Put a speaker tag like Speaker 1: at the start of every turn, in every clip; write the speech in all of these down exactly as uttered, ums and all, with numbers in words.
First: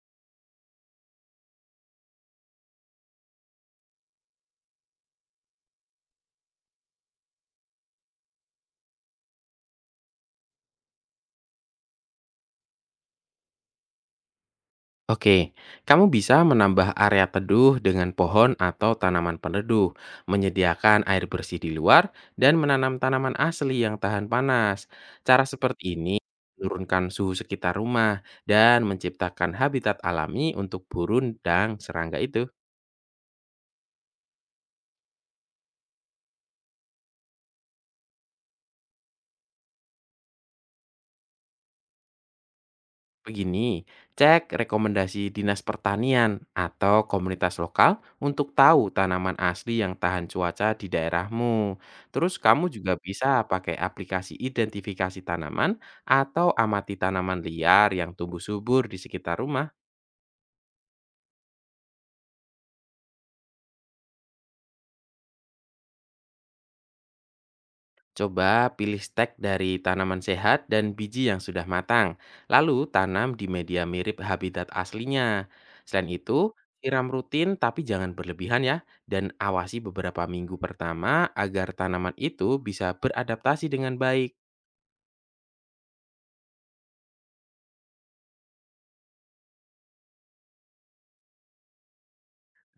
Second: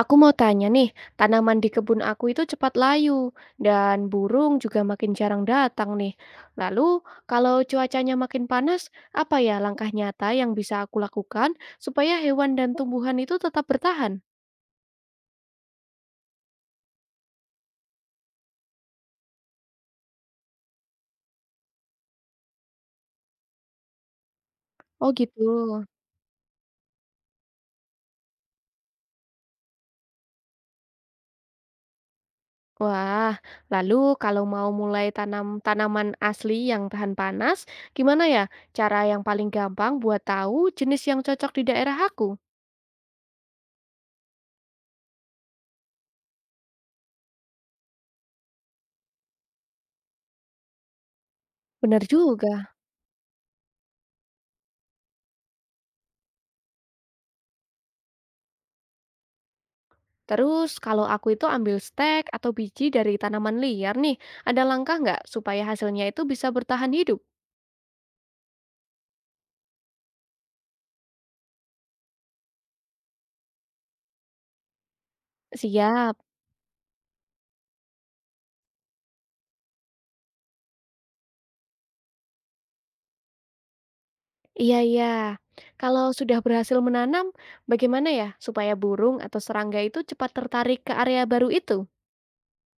Speaker 1: Aku mau tanya nih, tanaman di kebun aku itu cepat layu dan burung juga makin jarang datang nih. Lalu, kalau cuacanya makin panas, apa ya langkah nyata yang bisa aku lakukan supaya hewan dan tumbuhan itu tetap bertahan?
Speaker 2: Oke, kamu bisa menambah area teduh dengan pohon atau tanaman peneduh, menyediakan air bersih di luar, dan menanam tanaman asli yang tahan panas.
Speaker 1: Oh gitu.
Speaker 2: Cara seperti ini menurunkan suhu sekitar rumah dan menciptakan habitat alami untuk burung dan serangga itu.
Speaker 1: Wah, lalu kalau mau mulai tanam tanaman asli yang tahan panas, gimana ya cara yang paling gampang buat tahu jenis yang cocok di daerah aku?
Speaker 2: Begini, cek rekomendasi Dinas Pertanian atau komunitas lokal untuk tahu tanaman asli yang tahan cuaca di daerahmu.
Speaker 1: Bener
Speaker 2: Terus kamu
Speaker 1: juga.
Speaker 2: juga bisa pakai aplikasi identifikasi tanaman atau amati tanaman liar yang tumbuh subur di sekitar rumah.
Speaker 1: Terus kalau aku itu ambil stek atau biji dari tanaman liar nih, ada langkah nggak supaya hasilnya itu bisa bertahan hidup?
Speaker 2: Coba pilih stek dari tanaman sehat dan biji yang sudah matang, lalu tanam di media mirip habitat aslinya. Selain
Speaker 1: Siap.
Speaker 2: itu, siram rutin tapi jangan berlebihan ya, dan awasi beberapa minggu pertama agar tanaman itu bisa beradaptasi dengan baik.
Speaker 1: Iya, iya. Kalau sudah berhasil menanam, bagaimana ya supaya burung atau serangga itu cepat tertarik ke area baru itu?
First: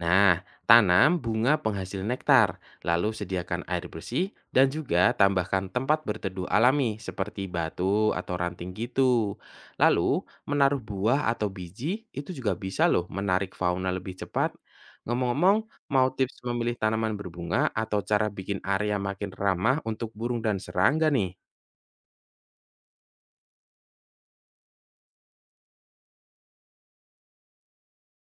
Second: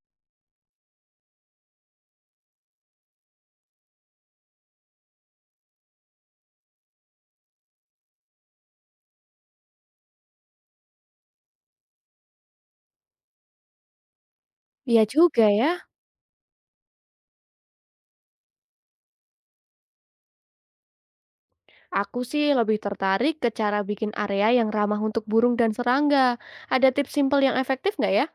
Speaker 2: Nah, tanam bunga penghasil nektar, lalu sediakan air bersih dan juga tambahkan tempat berteduh alami seperti batu atau ranting gitu. Lalu, menaruh buah atau biji itu juga bisa loh menarik fauna lebih cepat.
Speaker 1: Iya juga
Speaker 2: Ngomong-ngomong,
Speaker 1: ya.
Speaker 2: mau tips memilih tanaman berbunga atau cara bikin area makin ramah untuk burung dan serangga nih?
Speaker 1: Aku sih lebih tertarik ke cara bikin area yang ramah untuk burung dan serangga. Ada tips simpel yang efektif nggak ya?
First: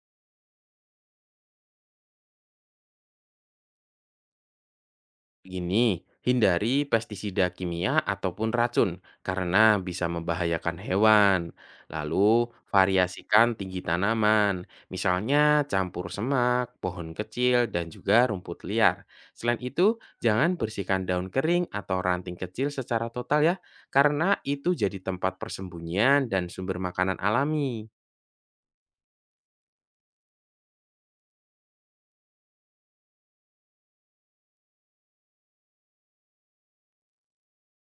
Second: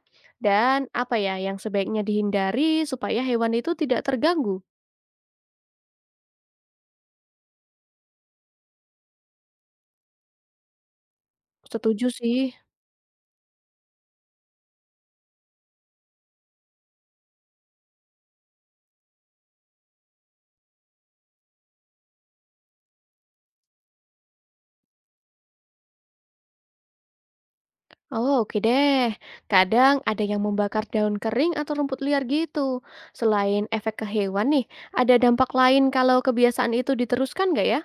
Speaker 1: Dan apa ya yang sebaiknya dihindari supaya hewan itu tidak terganggu?
Speaker 2: Begini, hindari pestisida kimia ataupun racun karena bisa membahayakan hewan.
Speaker 1: Setuju sih.
Speaker 2: Lalu, variasikan tinggi tanaman, misalnya campur semak, pohon kecil, dan juga rumput liar. Selain itu, jangan bersihkan daun kering atau ranting kecil secara total ya, karena itu jadi tempat persembunyian dan sumber makanan alami.
Speaker 1: Oh, oke deh. Kadang ada yang membakar daun kering atau rumput liar gitu. Selain efek ke hewan nih, ada dampak lain kalau kebiasaan itu diteruskan nggak ya?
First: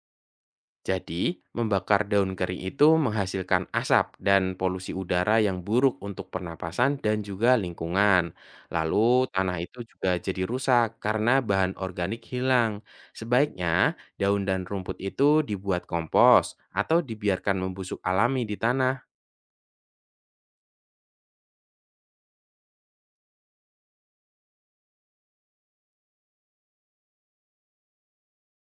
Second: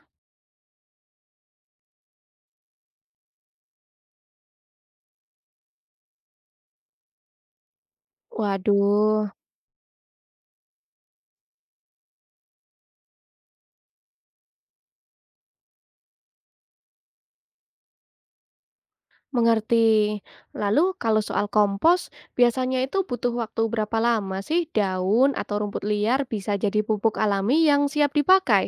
Speaker 2: Jadi, membakar daun kering itu menghasilkan asap dan polusi udara yang buruk untuk pernapasan dan juga lingkungan.
Speaker 1: Waduh,
Speaker 2: Lalu, tanah itu juga jadi rusak karena bahan organik hilang. Sebaiknya, daun dan rumput itu dibuat kompos atau dibiarkan membusuk alami di tanah.
Speaker 1: mengerti. Lalu kalau soal kompos, biasanya itu butuh waktu berapa lama sih daun atau rumput liar bisa jadi pupuk alami yang siap dipakai?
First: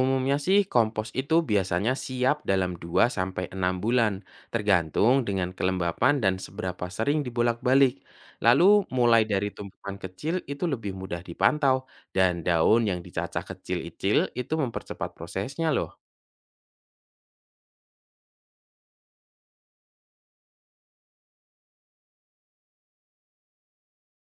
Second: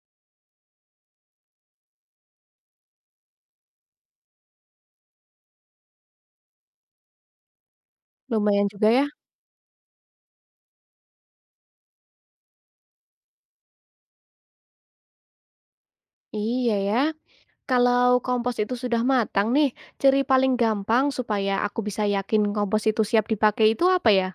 Speaker 2: Umumnya sih kompos itu biasanya siap dalam dua sampai enam bulan, tergantung dengan kelembapan dan seberapa sering dibolak-balik.
Speaker 1: Lumayan
Speaker 2: Lalu
Speaker 1: juga ya.
Speaker 2: mulai dari tumpukan kecil itu lebih mudah dipantau dan daun yang dicacah kecil-kecil itu mempercepat prosesnya loh.
Speaker 1: Iya ya. Kalau kompos itu sudah matang nih, ciri paling gampang supaya aku bisa yakin kompos itu siap dipakai itu apa ya?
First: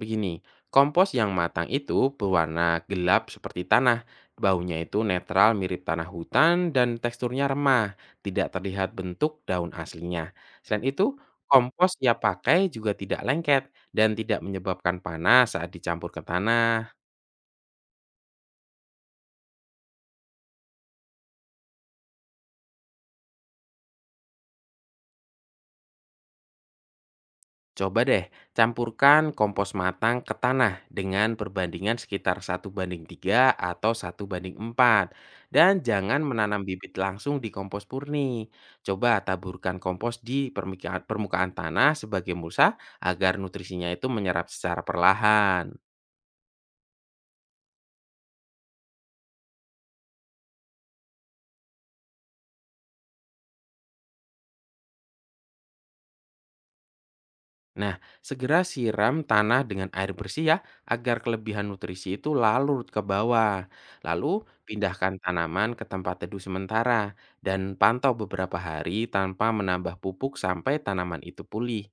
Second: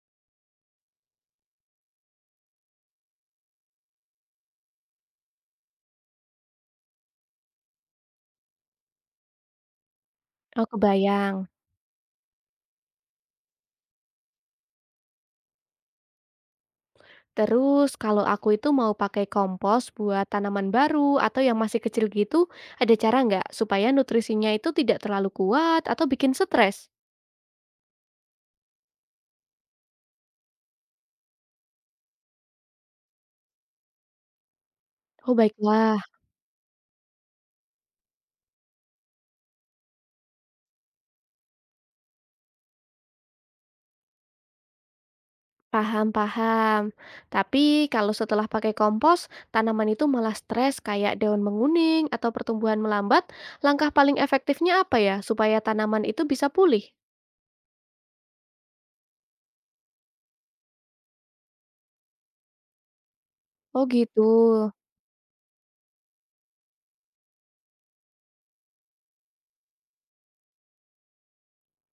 Speaker 2: Begini, kompos yang matang itu berwarna gelap seperti tanah. Baunya itu netral mirip tanah hutan dan teksturnya remah, tidak terlihat bentuk daun aslinya.
Speaker 1: Oh,
Speaker 2: Selain itu,
Speaker 1: kebayang.
Speaker 2: kompos siap pakai juga tidak lengket dan tidak menyebabkan panas saat dicampur ke tanah.
Speaker 1: Terus kalau aku itu mau pakai kompos buat tanaman baru atau yang masih kecil gitu, ada cara nggak supaya nutrisinya itu tidak terlalu kuat atau bikin stres?
Speaker 2: Coba deh campurkan kompos matang ke tanah dengan perbandingan sekitar satu banding tiga atau satu banding empat.
Speaker 1: Oh,
Speaker 2: Dan
Speaker 1: baiklah.
Speaker 2: jangan menanam bibit langsung di kompos purni. Coba taburkan kompos di permukaan, permukaan tanah sebagai mulsa agar nutrisinya itu menyerap secara perlahan.
Speaker 1: Paham, paham. Tapi kalau setelah pakai kompos, tanaman itu malah stres kayak daun menguning atau pertumbuhan melambat, langkah paling efektifnya apa ya supaya tanaman itu bisa pulih?
Speaker 2: Nah, segera siram tanah dengan air bersih ya, agar kelebihan nutrisi itu larut ke bawah.
Speaker 1: Oh, gitu.
Speaker 2: Lalu, pindahkan tanaman ke tempat teduh sementara dan pantau beberapa hari tanpa menambah pupuk sampai tanaman itu pulih.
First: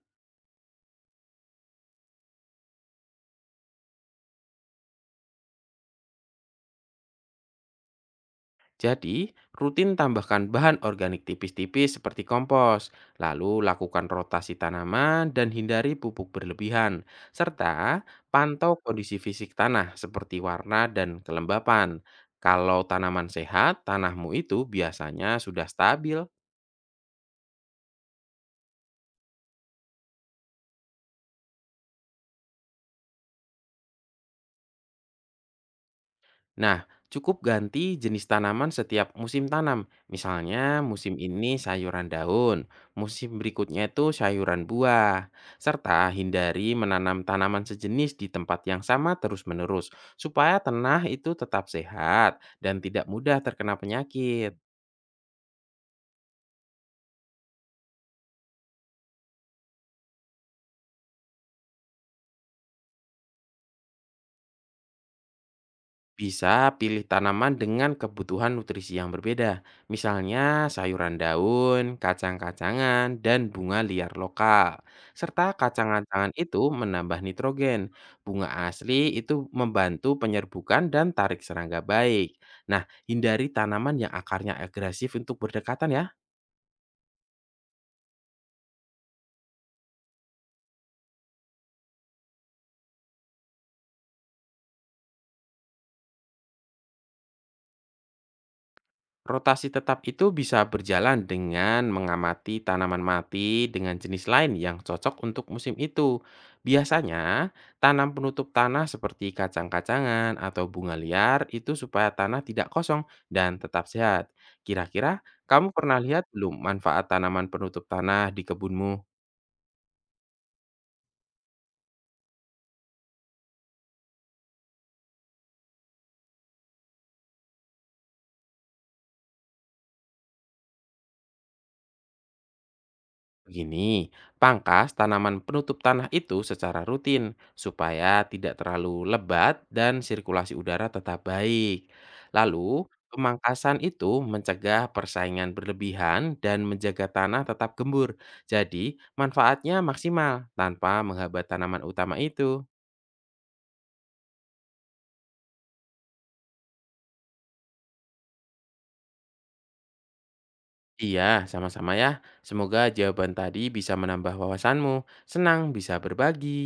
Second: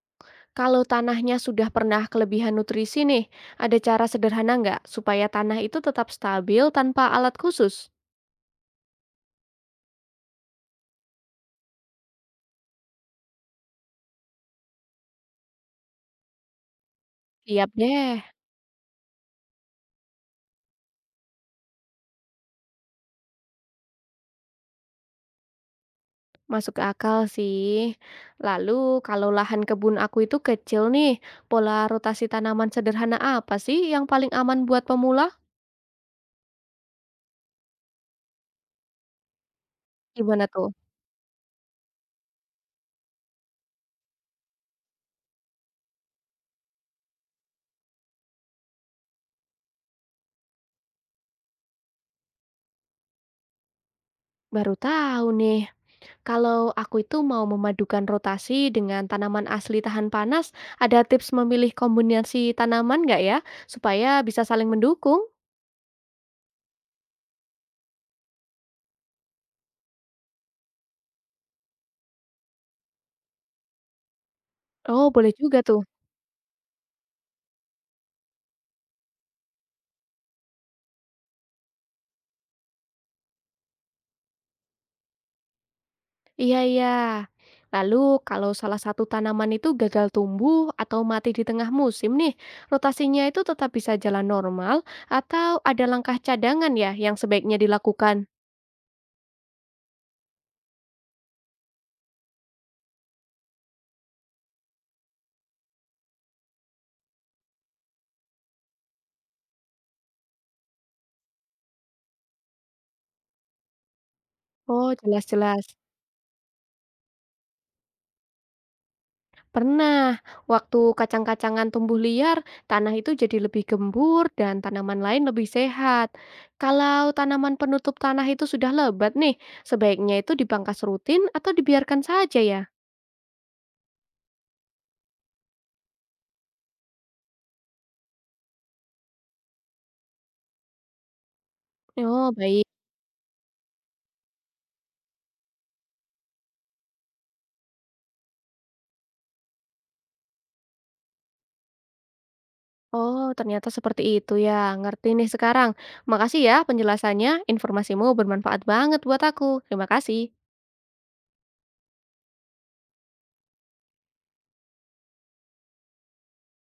Speaker 1: Kalau tanahnya sudah pernah kelebihan nutrisi nih, ada cara sederhana nggak supaya tanah itu tetap stabil tanpa alat khusus?
Speaker 2: Jadi, rutin tambahkan bahan organik tipis-tipis seperti kompos, lalu lakukan rotasi tanaman dan hindari pupuk berlebihan,
Speaker 1: Siap
Speaker 2: serta
Speaker 1: deh,
Speaker 2: pantau kondisi fisik tanah seperti warna dan kelembapan. Kalau tanaman sehat, tanahmu itu biasanya sudah stabil.
Speaker 1: masuk ke akal sih. Lalu, kalau lahan kebun aku itu kecil nih, pola rotasi tanaman sederhana apa sih yang paling aman buat pemula?
Speaker 2: Nah, cukup ganti jenis tanaman setiap musim tanam.
Speaker 1: Gimana tuh?
Speaker 2: Misalnya, musim ini sayuran daun, musim berikutnya itu sayuran buah. Serta hindari menanam tanaman sejenis di tempat yang sama terus-menerus, supaya tanah itu tetap sehat dan tidak mudah terkena penyakit.
Speaker 1: Baru tahu nih, kalau aku itu mau memadukan rotasi dengan tanaman asli tahan panas, ada tips memilih kombinasi tanaman nggak ya, supaya bisa saling mendukung?
Speaker 2: Bisa pilih tanaman dengan kebutuhan nutrisi yang berbeda, misalnya sayuran daun, kacang-kacangan, dan bunga liar lokal.
Speaker 1: Oh, boleh
Speaker 2: Serta
Speaker 1: juga tuh.
Speaker 2: kacang-kacangan itu menambah nitrogen. Bunga asli itu membantu penyerbukan dan tarik serangga baik. Nah, hindari tanaman yang akarnya agresif untuk berdekatan ya.
Speaker 1: Iya iya. Lalu kalau salah satu tanaman itu gagal tumbuh atau mati di tengah musim nih, rotasinya itu tetap bisa jalan normal atau ada langkah cadangan ya yang sebaiknya dilakukan?
Speaker 2: Rotasi tetap itu bisa berjalan dengan mengamati tanaman mati dengan jenis lain yang cocok untuk musim itu. Biasanya, tanam penutup tanah seperti kacang-kacangan atau bunga liar itu supaya tanah tidak kosong dan tetap sehat.
Speaker 1: Oh,
Speaker 2: Kira-kira,
Speaker 1: jelas-jelas.
Speaker 2: kamu pernah lihat belum manfaat tanaman penutup tanah di kebunmu?
Speaker 1: Pernah, waktu kacang-kacangan tumbuh liar, tanah itu jadi lebih gembur dan tanaman lain lebih sehat. Kalau tanaman penutup tanah itu sudah lebat nih, sebaiknya itu dipangkas rutin atau dibiarkan saja ya?
Speaker 2: Begini, pangkas tanaman penutup tanah itu secara rutin supaya tidak terlalu lebat dan sirkulasi udara tetap baik.
Speaker 1: Oh, baik.
Speaker 2: Lalu, pemangkasan itu mencegah persaingan berlebihan dan menjaga tanah tetap gembur. Jadi, manfaatnya maksimal tanpa menghambat tanaman utama itu.
Speaker 1: Oh, ternyata seperti itu ya. Ngerti nih sekarang. Makasih ya penjelasannya. Informasimu bermanfaat banget buat aku. Terima kasih.
Speaker 2: Iya, sama-sama ya. Semoga jawaban tadi bisa menambah wawasanmu. Senang bisa berbagi.